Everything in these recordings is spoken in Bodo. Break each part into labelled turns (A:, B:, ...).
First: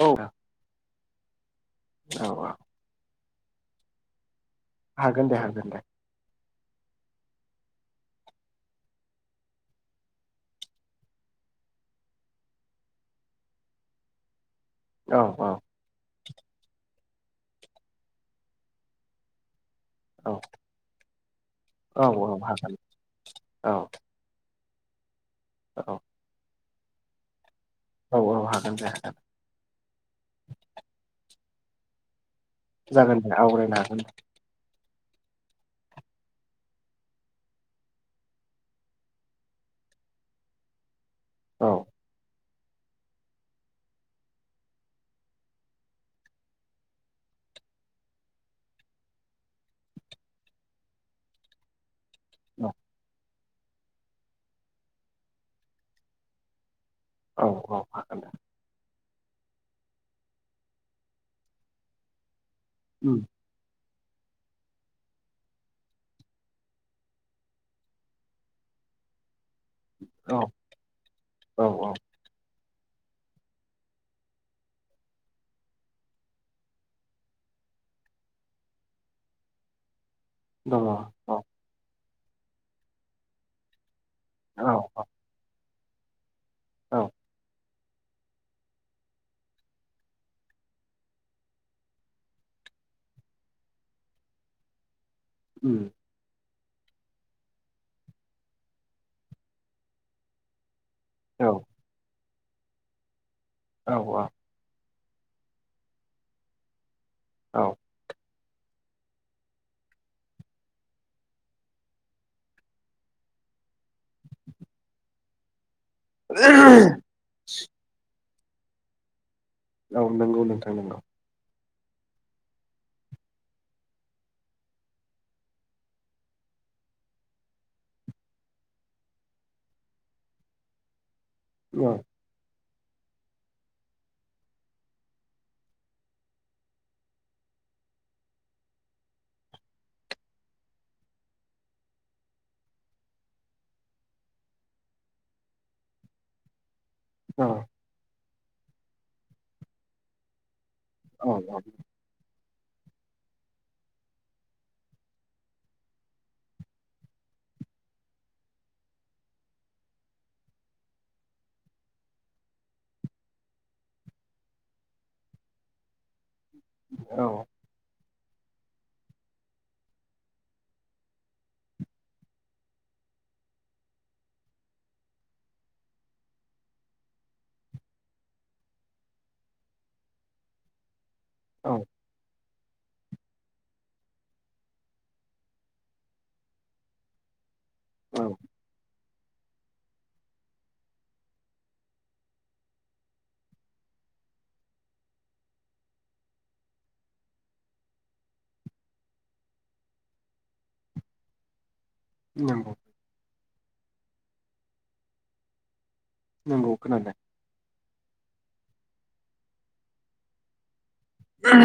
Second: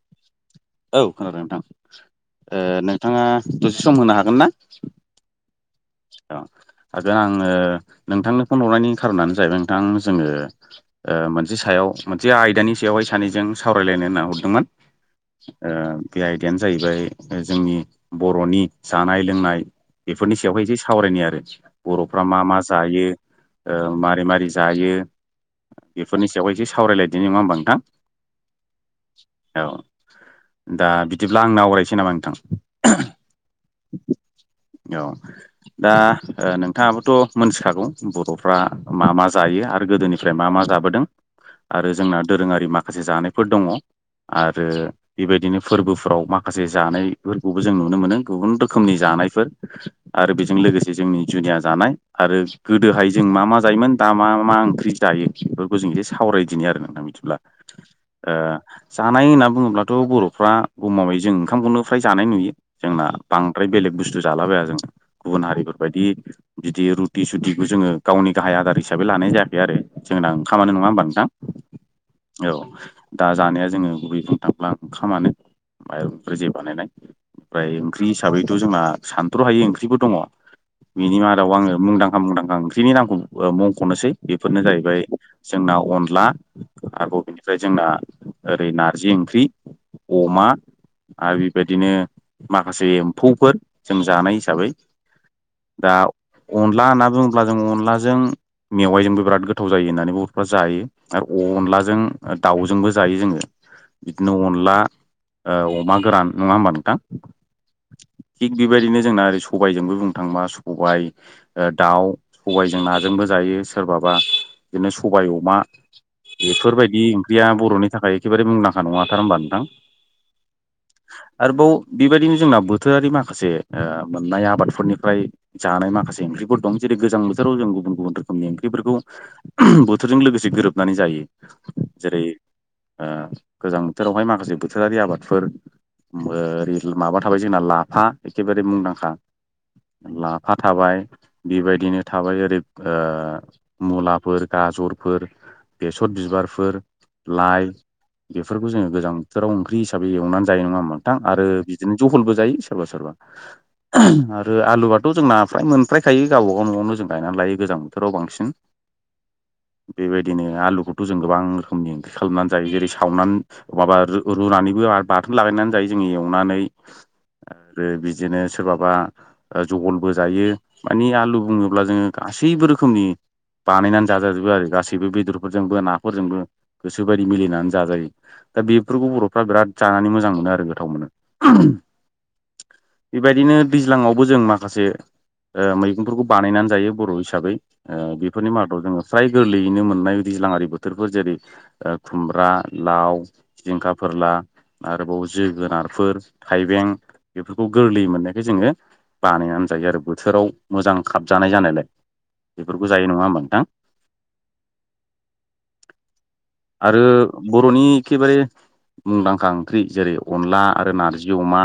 A: औ
B: औ खोनादों नोंथां
A: औ
B: ओ नोंथाङा दसे सम होनो हागोन ना?
A: हागोन दे हागोन दे।
B: औ हागोन आङो नोंथांनो फन हरनायनि खारनानो जाहैबाय नोंथां जोङो ओ मोनसे सायाव मोनसे आयदानि सायावहाय सानैजों सावरायलायनो होनना हरदोंमोन।
A: औ औ
B: ओ बे आयदायानो जाहैबाय जोंनि बर'नि जानाय लोंनाय
A: औ
B: बेफोरनि सायावहाय एसे सावरायनि आरो बर'फ्रा
A: औ
B: मा मा
A: हागोन
B: जायो
A: औ
B: ओ मारै मारै जायो बेफोरनि सायाव एसे सावरायलायदिनि नङा होमबा नोंथां।
A: औ औ हागोन दे हागोन।
B: औ बिदिब्ला दा आंनो आवरायसै नामा नोंथां?
A: जागोन दे आवरायनो हागोन दे।
B: औ। दा ओ नोंथाङाबोथ' मोनथिखागौ बर'फ्रा मा मा जायो आरो गोदोनिफ्राय मा मा जाबोदों।
A: औ
B: आरो जोंना दोरोङारि माखासे जानायफोर दङ। आरो बेबायदिनो फोरबोफ्राव माखासे जानायफोरखौबो जों नुनो मोनो गुबुन रोखोमनि जा नायफोर आरो बेजों लोगोसे जोंनि जुनिया जानाय आरो
A: औ
B: गोदोहाय जों मा मा जायोमोन दा मा मा ओंख्रि जायो बेफोरखौ जों एसे सावरायदिनो आरो। दे बिदिब्ला
A: औ औ हागोन दे
B: ओ जानाय होनना बुङोब्लाथ' बर'फ्रा गमामायै जों ओंखामखौनो फ्राय जानाय नुयो। जोंना
A: उम
B: बांद्राय बेलेग बुस्थु जालाबाया जोङो। गुबुन हारिफोरबायदि बिदि रुटि सुटिखौ जोङो गावनि गाहाय आदार हिसाबै लानाय जाया। बिदि आरो जोंना
A: औ
B: ओंखामानो नङा होमबा नोंथां
A: औ औ
B: औ। दा जानाया जोङो गुबै बुंनोथांब्ला ओंखामानो। माइरंनिफ्राय जे बानायनाय ओमफ्राय ओंख्रि हिसाबैथ' जोंहा सानथ्र' हायो ओंख्रिफोर दङ
A: दङ
B: बिनि मादाव आङो मुंदांखा मुंदांखा ओंख्रिनि नामखौ मुंख'नोसै बेफोरनो
A: औ
B: जाहैबाय जोंना अनला
A: औ
B: आरोबाव बेेनिफ्राय जोंना ओरै नारजि ओंख्रि अमा आरो बिबायदिनो माखासे एम्फौफोर जों जानाय हिसाबै
A: उम
B: दाव अनला होनना बुङोब्ला जों अनलाजों मेवाइजोंबो बिराद गोथाव जायो होननानै बर'फ्रा जायो। आरो
A: औ
B: अनलाजों दाउजोंबो जायो जोङो
A: औ
B: बिदिनो अनला ओ अमा गोरान नङा होमबा नोंथां?
A: औ
B: थिग बेबायदिनो जोंना आरो स' बाय जोंबो बुंनो थांबा सबाय ओ दाउ सबायजों नाजोंबो जायो सोरबाबा। बिदिनो सबाय अमा बेफोरबायदि ओंख्रिया बर'नि थाखाय एखेबारे मुंदांखा नङाथार होमबा नों?
A: औ नंगौ नोंथां नोंगौ।
B: आरोबाव बेबायदिनो जोंना बोथोरारि माखासे ओ मोननाया आबादफोरनिफ्राय जानाय माखासे ओंख्रिफोर दं जेरै गोजां बोथोराव जों गुबुन गुबुन रोखोमनि ओंख्रिफोरखौ [unintelligible] बोथोरजों लोगोसे गोरोबनानै जायो
A: औ
B: जेरै ओ गोजां बोथोरावहाय माखासे बोथोरारि आबादफोर [unintelligible] ओरै माबा थाबाय जोंना लाफा एखेबारे मुंदांखा लाफा थाबाय बेबायदिनो थाबाय ओरै ओ मुलाफोर गाजर फोर बेसर बिबारफोर
A: औ
B: लाइ बेफोरखौ जोङो गोजां बोथोराव ओंख्रि हिसाबै एवनानै जायो नङा ओमबाथां
A: औ
B: आरो बिदिनो जहलबो जायो सोरबा सोरबा [unintelligible] आरो आलुआथ' जोंना फ्राय मोनफ्रायखायो गावबा गाव न'आवनो जों गायनानै लायो गोजां बोथोराव बांसिन [unintelligible] बेबायदिनो आलुखौथ' जों गोबां रोखोमनि ओंख्रि खालामनानै जायो जेरै सावनानै माबा रुनानैबो बा बाथोन लागायनानै ज एवनानै
A: औ
B: आरो बिदिनो सोरबाबा ओ जहलबो जायो मानिे आलु बुङोब्ला जोङो गासैबो रोखोमनि बानायनानै जाजाजोबो आरो गासैबो बेदरफोरजोंबो नाफोरजोंबो गोसोबायदि मिलिनानै जाजायो दा बेफोरखौ बर'फ्रा बिराद जानानै मोजां मोनो आरो गोथाव मोनो
A: औ
B: [unintelligible] बेबायदिनो दैज्लाङावबो जों माखासे ओ मैगंफोरखौ बानायनानै जायो बर' हिसाबै ओ बेफोरनि मादाव जोङो फ्राय गोरलैयैनो मोननाय दैज्लाङारि बोथोरफोर जेरै ओ खुमब्रा लाव जिंखा फोरला आरोबाव जोगोनारफोर थाइबें बेफोरखौ गोरलैयै मोननायखाय जोङो बानायनानै जायो आरो बोथोराव मोजां खाबजानाय जानायलाय
A: नंगौ
B: बेफोरखौ जायो नङा होमबा नोंथां
A: नंगौ
B: आरो
A: खोनादों
B: बर'नि एखेबारे मुंदांखा ओंख्रि जेरै अनला आरो नारजि अमा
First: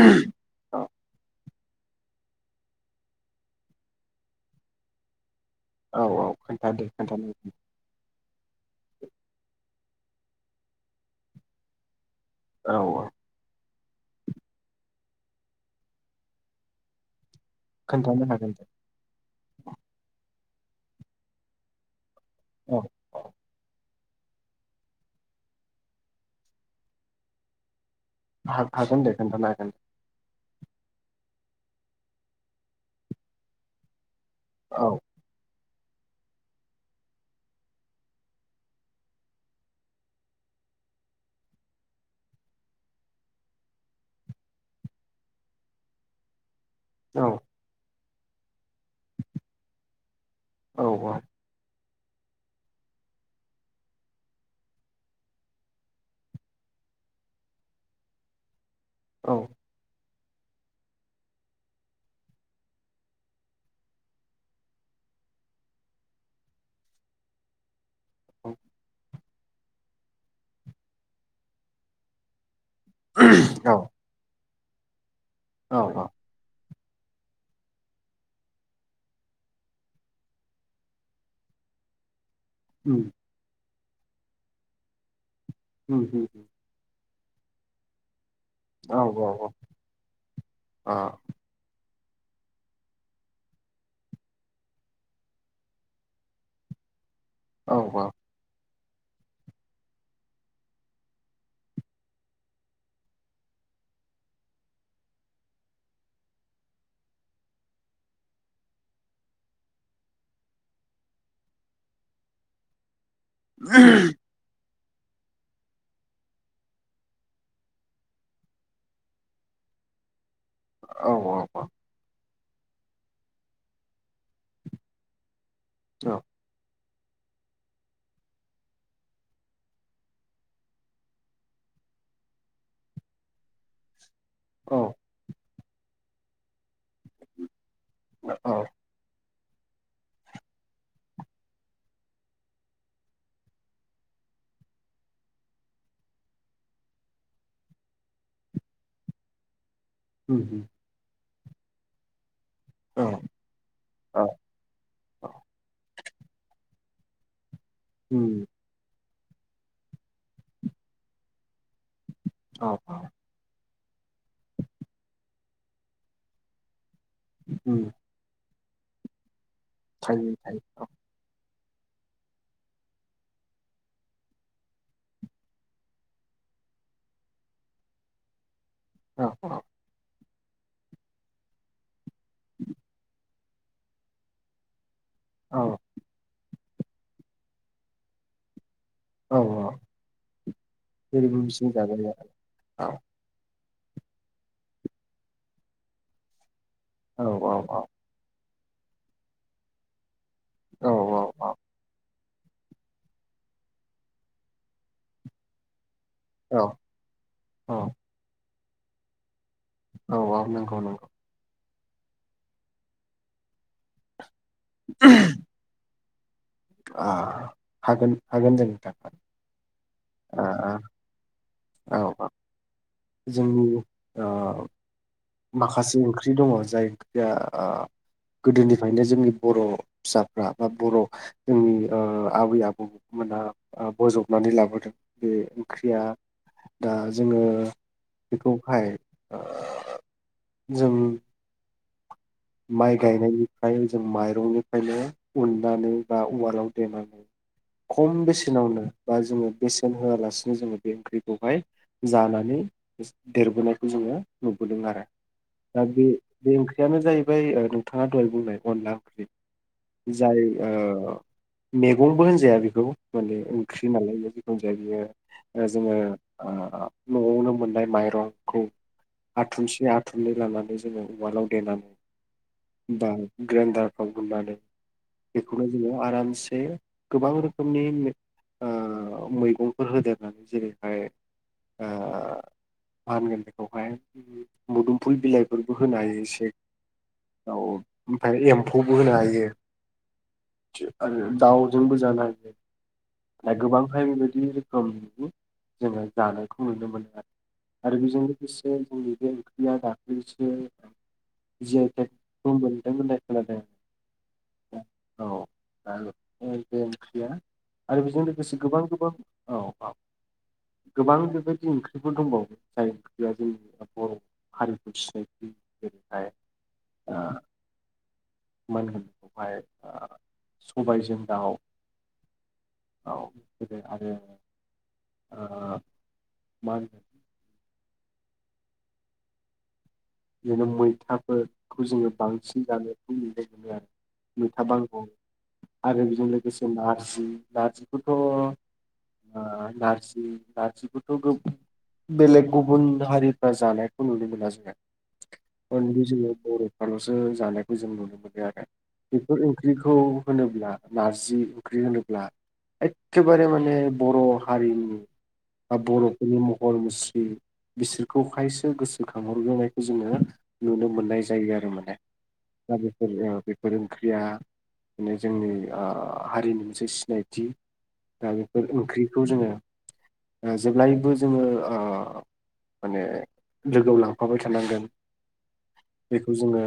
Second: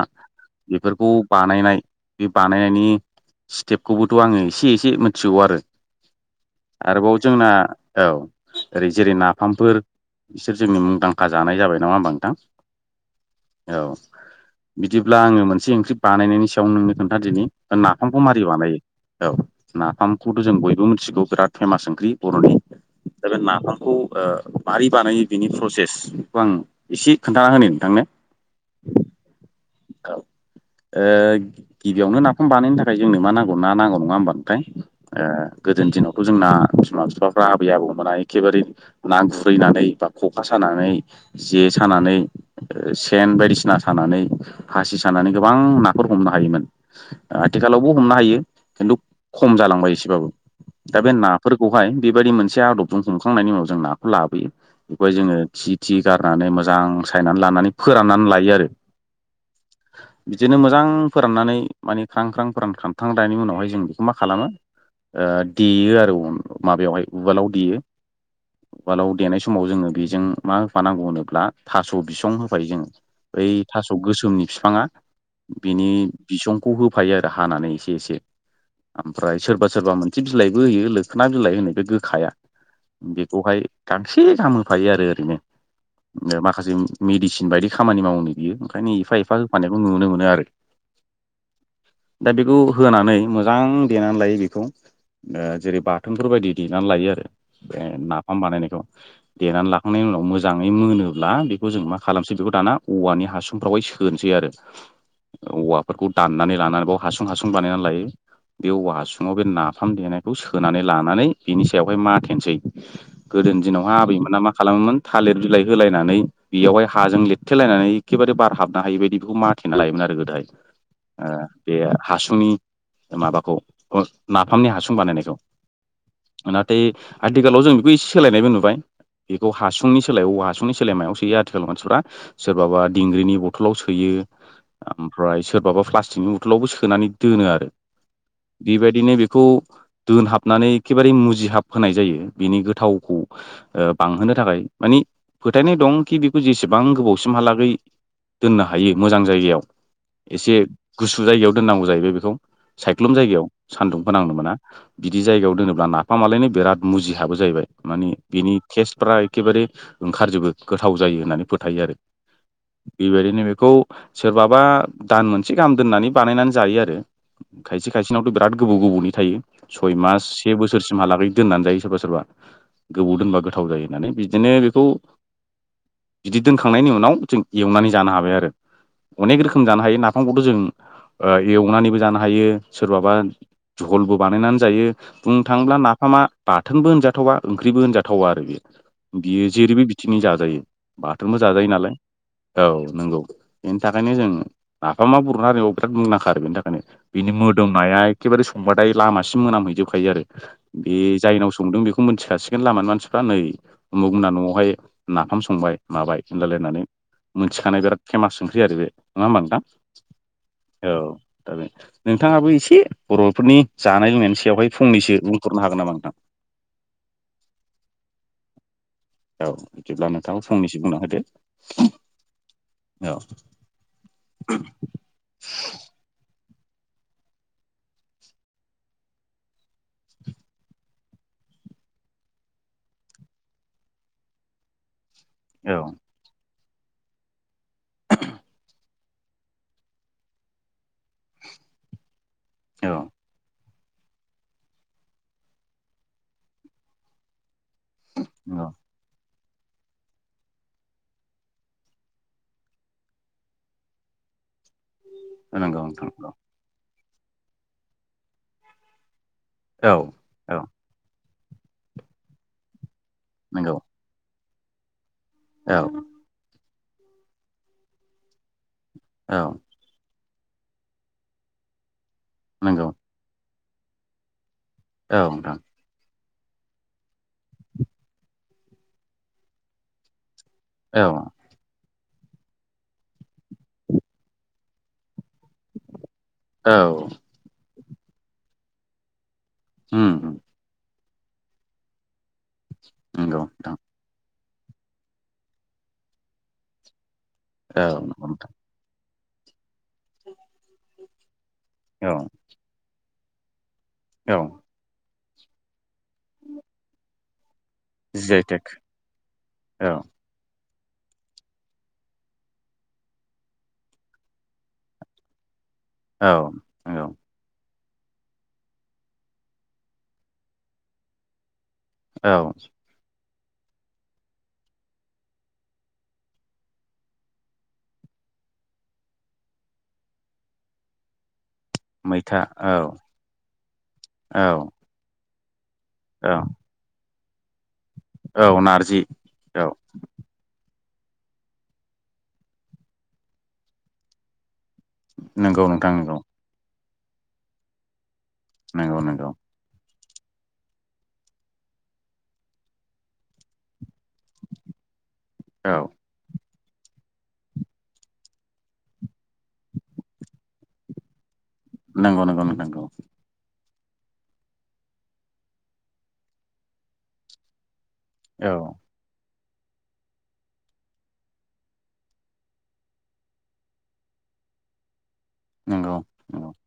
A: औ
B: बेफोरखौ बानायनाय बे बानायनायनि स्टेपखौबोथ' आङो एसे एसे मिथिगौ आरो
A: औ औ खोन्थादो
B: आरोबाव
A: खोन्थानो
B: जोंना औ ओरै जेरै नाफामफोर इसोर जोंनि मुंदांखा जानाय जाबाय नामा होमबा नोंथां
A: औ औ
B: औ बिदिब्ला आङो मोनसे ओंख्रि बानायनायनि सायाव नोंनो खोन्थाादिनि नाफामखौ
A: खोन्थानो
B: मारै
A: हागोन दे
B: बानायो औ नाफामखौथ' जों बयबो मिथिगौ बिराद फेमास ओंख्रि बर'नि
A: औ
B: दा बे नाफामखौ ओ मारि बानायो बिनि प्रसेस बेखौ आं एसे खोन्थाना होनि नोंथांनो
A: हा हागोन खोनथानो हागोन
B: ओ गिबियावनो नाफाम बानायनो थाखाय जोंनो मा नांगौ ना नांगौ नङा ओमबा ओमफाय
A: औ
B: ओ गोदोनि दिनावथ' जोंना बिमा बिफाफ्रा आबै आबौमोना एखेबारे ना गुरैनानै बा खखा सानानै जे सानानै सेन बायदिसि सानानै [unintelligible] सानानै गोबां नाफोर हमनो हायोमोन
A: औ
B: ओ आथिखालावबो हमनो हायो खिन्थु खम जालांबाय एसेबाबो
A: औ
B: दा बे नाफोरखौहाय बेबायदि मोनसे आदबजों हमखांनायनि उनाव जों नाखौ लाबोयो [unintelligible] जोङो थि थि गारनानै मोजां सायनानै लानानै फोराननानै लायो आरो
A: औ
B: बिदिनो मोजां फोराननानै माने ख्रां ख्रां फोरानखांथारनायनि उनावहाय जों बेखौ मा खालामो ओ देयो आरो माबायावहाय उवालाव देयो
A: औ
B: उवालाव देनाय समाव जोङो बेजों मा होफानांगौ होनोब्ला थास' बिसं हो [unintelligible] जों बै थास
A: औ
B: गोसोमनि बिफाङा
A: औ
B: बिनि
A: औ
B: बिसं खौ होफायो आरो हानानै एसे एसे ओमफ्राय सोरबा सोरबा मोनसे बिलाइबो होयो लोखोना बिलाइ होनाय बे गोखाया
A: उम
B: बेखौहाय गांसे गाहाम होफायो आरो ओरैनो
A: उम उम
B: माखासे मेडिसिन बायदि खामानि मावनो बियो ओंखायनो
A: औ
B: एफा
A: औ
B: एफा
A: औ
B: फानायखौ नुनो मोनो आरो।
A: आ
B: दा बेखौ होनानै मोजां देनानै लायो बेखौ ओ जेरै बाथोनफोर बायदि देनानै लायो आरो
A: औ
B: बे नाफाम बानायनायखौ। देनानै लाखांनायनि उनाव मोजाङै मोनोब्ला बेखौ जों मा खालामसै बेखौ दाना औवानि हासुंफ्रावाय सो सोनोसै आरो औवाफोरखौ दाननानै लानानै बाव हासुं हासुं बानायनानै लायो। बे औवा हासुङाव बे नाफाम देनायखौ सोनानै लानानै बिनि सायावहाय माथेनोसै। गोदोनि दिनावहा आबैमोना मा खालामोमोन थालिर बिलाइ होलायनानै बेयावहाय हाजों लिरथेलायनानै एखेबारे बार हाबनो हायि बायदि माथेना लायोमोन आरो गोदोहाय
A: औ
B: ओ
A: औ
B: बे आरो हासुं सुंनि माबाखौ नाफामनि हासुं बानायनायखौ।
A: औ‌।
B: नाथाय आथिखालाव जों बेखौ एसे सोलायनायबो नुबाय। बेखौ हासुंनि सोलायायाव औ हासुंनि सोलाय मायाव सोयो आथिखाल मानसिफोरा सोरबाबा दिंग्रिनि बथलाव सो सोयो
A: औ
B: ओमफ्राय सोरबाबा प्लास्टिकनि बथलावबो सोनानै दोनो आरो। बेबायदिनो बे खौ दोनहाबनानै एखेबारे मुजिहाब होनोनाय जायो बेनि गोथावखौ ओ बांहोनो थाखाय मानि फोथायनाय दं कि बेखौ जेसेबां गोबावसिमहालागै दोननो हाग हायो मोजां जायगायाव
A: उम
B: एसे
A: उम
B: गुसु जायगायाव दोननांगौ जाहैबाय बेखौ
A: औ
B: सायख्लुम जायगायाव सान्दुं
A: औ
B: फोनांनो मोना बिदि जायगायाव दोनोब्ला ना फामालायनो बिराद मुजि हाबो जाहैबाय मानि
A: उम
B: बिनि टेस्टफ्रा एखेबारे ओंखारजोबो गोथाव जायो होननानै फोथायो आरो।
A: औ औ।
B: बेबायदिनो बेखौ सोरबाबा दान मोनसे गाहाम दोननानै बानायनानै जायो आरो खायसे
A: उम
B: खायसेनावथ' बिराद बिराद गोबाव गोबावनि थायो सय मास
A: थायो
B: से
A: थायो
B: बोसोरसिमहालागै दोननानै जायो। सोरबा सोरबा गोबाव दोनबा गोथाव जायो होननानै बिदिनो बेखौ। बिदि दोनखांनायनि उनाव जों एवनानै जानो हाबाय आरो
A: औ
B: अनेक रोखोम जानो हायो ना बिफांखौथ' जों ओ एवनानैबो जानो हायो सोरबाबा झलबो बानायनानै जायो। बुंनो
A: औ
B: थाङोब्ला नाफामा बाथोनबो होनजाथावा ओंख्रिबो होनजाथावा आरो बेयो।
A: औ
B: बियो
A: औ
B: जेरैबो बिथिंनि जाजायो बाथोनबो
A: जेरैबो
B: जाजायो
A: बिसिनि
B: नालाय औ नंगौ। बेनि थाखायनो जों नाफामा बर'नि हारिमुयाव बिराद मुंदांखा आरो बेनि थाखायनो बिनि
A: आरो औ औ
B: मोदोमनाया एखेबारे हबाथाय लामासिम मोनामहैजोबखायो आरो
A: औ
B: बे
A: औ
B: जायनाव संदों बेखौ मोनथि खासिगोन लामानि मानसिफ्रा नै उमुक मोनना न'आवहाय नाफाम संबाय माबाय होनलायलायनानै
A: औ
B: मोनथिखानाय बिराद फेमास ओंख्रि आरो बे नङा होमबा नोंथां?
A: औ औ नंगौ नंगौ।
B: दा बे नोंथाङाबो एसे बर'फोरनि जानाय लोंनायनि सायावहाय फंनैसो बुंफोरनो हागोन नामा नोंथां?
A: आ हागोन हागोन जों नोंथां।
B: औ जेब्ला नोंथाङाबो
A: आ
B: फंंनैसो बुंना होदो
A: औ औ
B: औ
A: जोंनि माखासे ओंख्रि दङ जायखिजाया ओ गोदोनिफ्रायनो जोंनि बर' फिसाफ्रा बा बर' ओ आबै आबौ मोना बजबनानै लाबोदों बे
B: औ
A: ओंख्रिया दा जोङो बेखौहाय ओ जों
B: औ
A: माइ गायनायनि फाय जों माइरंनिफ्रायनो उननानै बा उवालाव देनानै खम बेसेनावनो बा जोङो बेसेन होआलासिनो जोङो बे ओंख्रिखौहाय जानानै देरबोनायखौ जोङो नुदों। गुदों आरो
B: नंगौ
A: दा बे
B: नोंथां
A: बे ओंख्रियानो जाहैबाय नोंथाङा दहाय बुंनाय अनला ओंख्रि।
B: औ
A: जाय
B: औ
A: ओ मेगंबो होनजाया बेखौ माने
B: नंगौ
A: ओंख्रि नालाय जाय बियो
B: औ
A: जोङो ओ न'आवनो मोननाय माइरंखौ
B: औ
A: आथुमसे आथुमनै लानानै जोङो उवालाव
B: नंगौ
A: देनानै बा ग्रेडारफ्राव होननानै
B: औ नोंथां
A: बेखौनो जोङो आरामसे गोबां रोखोमनि ओ मैगंफोर होदों होननानै
B: औ
A: जेरैहाय ओ मा होनगोन बेखौहाय मुदुमफुल बिलाइफोरबो होनो हायो एसे
B: औ
A: औ ओमफ्राय एम्फौबो होनो हायो
B: ह
A: आरो दाउजोंबो जानो
B: नंगौ
A: हायो
B: नोंथां
A: गोबांहाय बेबायदि रोखोमनि जोङो जानायखौ नुनो मोनो आरो
B: औ
A: आरो बेजों
B: नंगौ नोंथां
A: लोगोसे जोंनि बे ओंख्रिया दाख्लैसो जिआइ
B: औ
A: टेकखौ मोनदों होननाय खोनादों
B: औ
A: [unintelligible] आरो बेजों
B: जि आइ
A: लोगोसे
B: टेक
A: गोबां गोबां औ औ गोबां बेबायदि ओंख्रिफोर दंबावो जाय ओंख्रिया जोंनि बर' हारिखौ सिनायथि बेनिहाय
B: औ नंगौ
A: ओ मान होनोनखौहाय सबायजों दाउ
B: औ
A: आरो मा होनो बिदिनो मैथाफोर खौ जोङो
B: मैथा
A: बांसिन
B: औ
A: जानायखौ मोनुनाय मोनो आरो
B: औ
A: मैथा बांगल आरो बेजों
B: औ
A: लोगोसे नारजि नारजि थ'
B: औ नारजि औ
A: नारजि नारजिखौ बेलेग गुबुन हारिफ्रा जानायखौ नुनो मोना जोङो
B: नंगौ नोंथां
A: अनलि
B: नंगौ
A: जोङो बर'फ्र'सो जानायखौ जों नुनो मोनो
B: नंगौ नंगौ
A: बेफोर ओंख्रिखौ होनोब्ला नारजि ओंख्रि होनोब्ला एखेबारे माने बर' हारिनि
B: औ
A: बा बर'फोरनि म हरमुस्रि बिसोरखौ खायसो गोसोखांहरग्रोनाय जोङो नुनो मोननाय जायो आरो माने
B: नंगौ नंगौ नोंथां नंगौ
A: गामिफोर फोरोरोंख्रिया माने जोंनि हारिनि मोनसे सिनायथि दा
B: औ
A: बेफोर ओंख्रिखौ जोङो जेब्लायबो जोङो ओ माने लोगोआव लांफाबाय थ थांगोन
B: नंगौ
A: बेखौ
B: नंगौ
A: जोङो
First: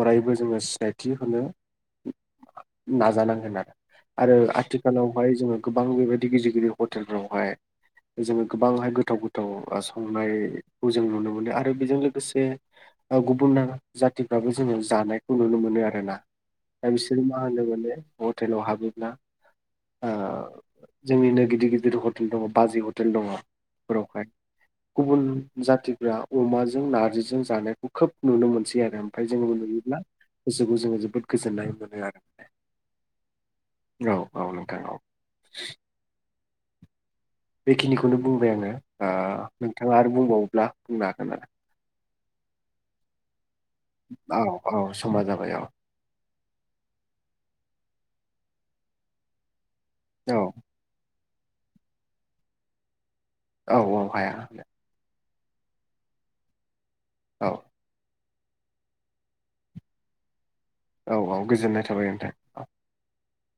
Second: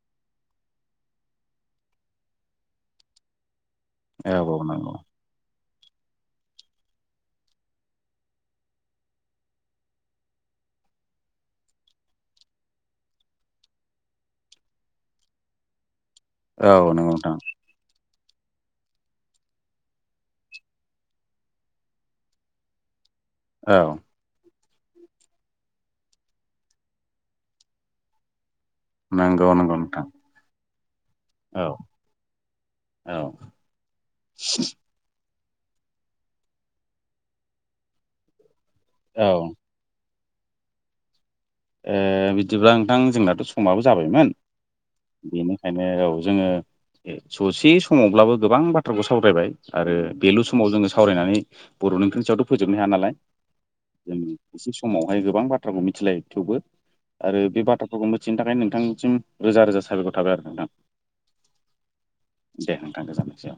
A: अरायबो जोङो सिनायथि होनो नाजानांगोन आरो
B: औ
A: आरो
B: औ नंगौ
A: आथिखालावहाय जोङो गोबां बेबायदि गिदिर गिदिर हटेलफोरावहाय जोङो गोबांहाय गोथाव गोथाव संनायखौ जों नुनो मोनो आरो बेजों लोगोसे गुबुना जाथिफ्राबो जोङो जानायखौ नुनो मोनो आरो ना
B: औ नंगौ
A: आमसोर
B: नोंथां
A: मा होनो माने हटेलाव हाबोब्ला जोंनिनो गिदिर गिदिर हटेल दङ बाजै हटेल हेल
B: औ
A: दङावहाय गुबुन जा अ जों नारजिजों जानायखौ खोब नुनो मोनसै आरो ओमफ्राय जों
B: नंगौ नंगौ
A: नुयोब्ला
B: नोंथां
A: जो। खौ जोङो जोबोद
B: औ
A: गोजोननाय मोनो आरो माने
B: औ
A: औ- औ -नोंथां औ। [inaudible] बेखिनिखौनो बुंबाय आङो ओ नोंथाङा आरो बुंबावोब्ला बुंनो हागोन आरो?
B: ओ बिदिबा नोंथां जोंनाथ' समाबो जाबायमोन
A: आरो औ औ समा जाबाय
B: बेनिखायनो औ। जोङो ससे समावब्लाबो गोबां बाथ्राखौ सावरायबाय। आरो
A: औ
B: बेलु समाव जोङो सावरायनानै बर'नि कन्सआवथ' फोजोबनो हाया नालाय।
A: औ औ
B: जों
A: हाया
B: एसे समावहाय गोबां बाथ्राखौ मिथिलायो थेवबो आरो
A: औ
B: बे बाथ्राफोरखौ। बिथिनि थाखाय नोंथांसिम रोजा रोजा साबायखर थाबाय आरो नोंथां।
A: औ- औ -गोजोननाय थाबाय नोंथां औ।
B: आदसा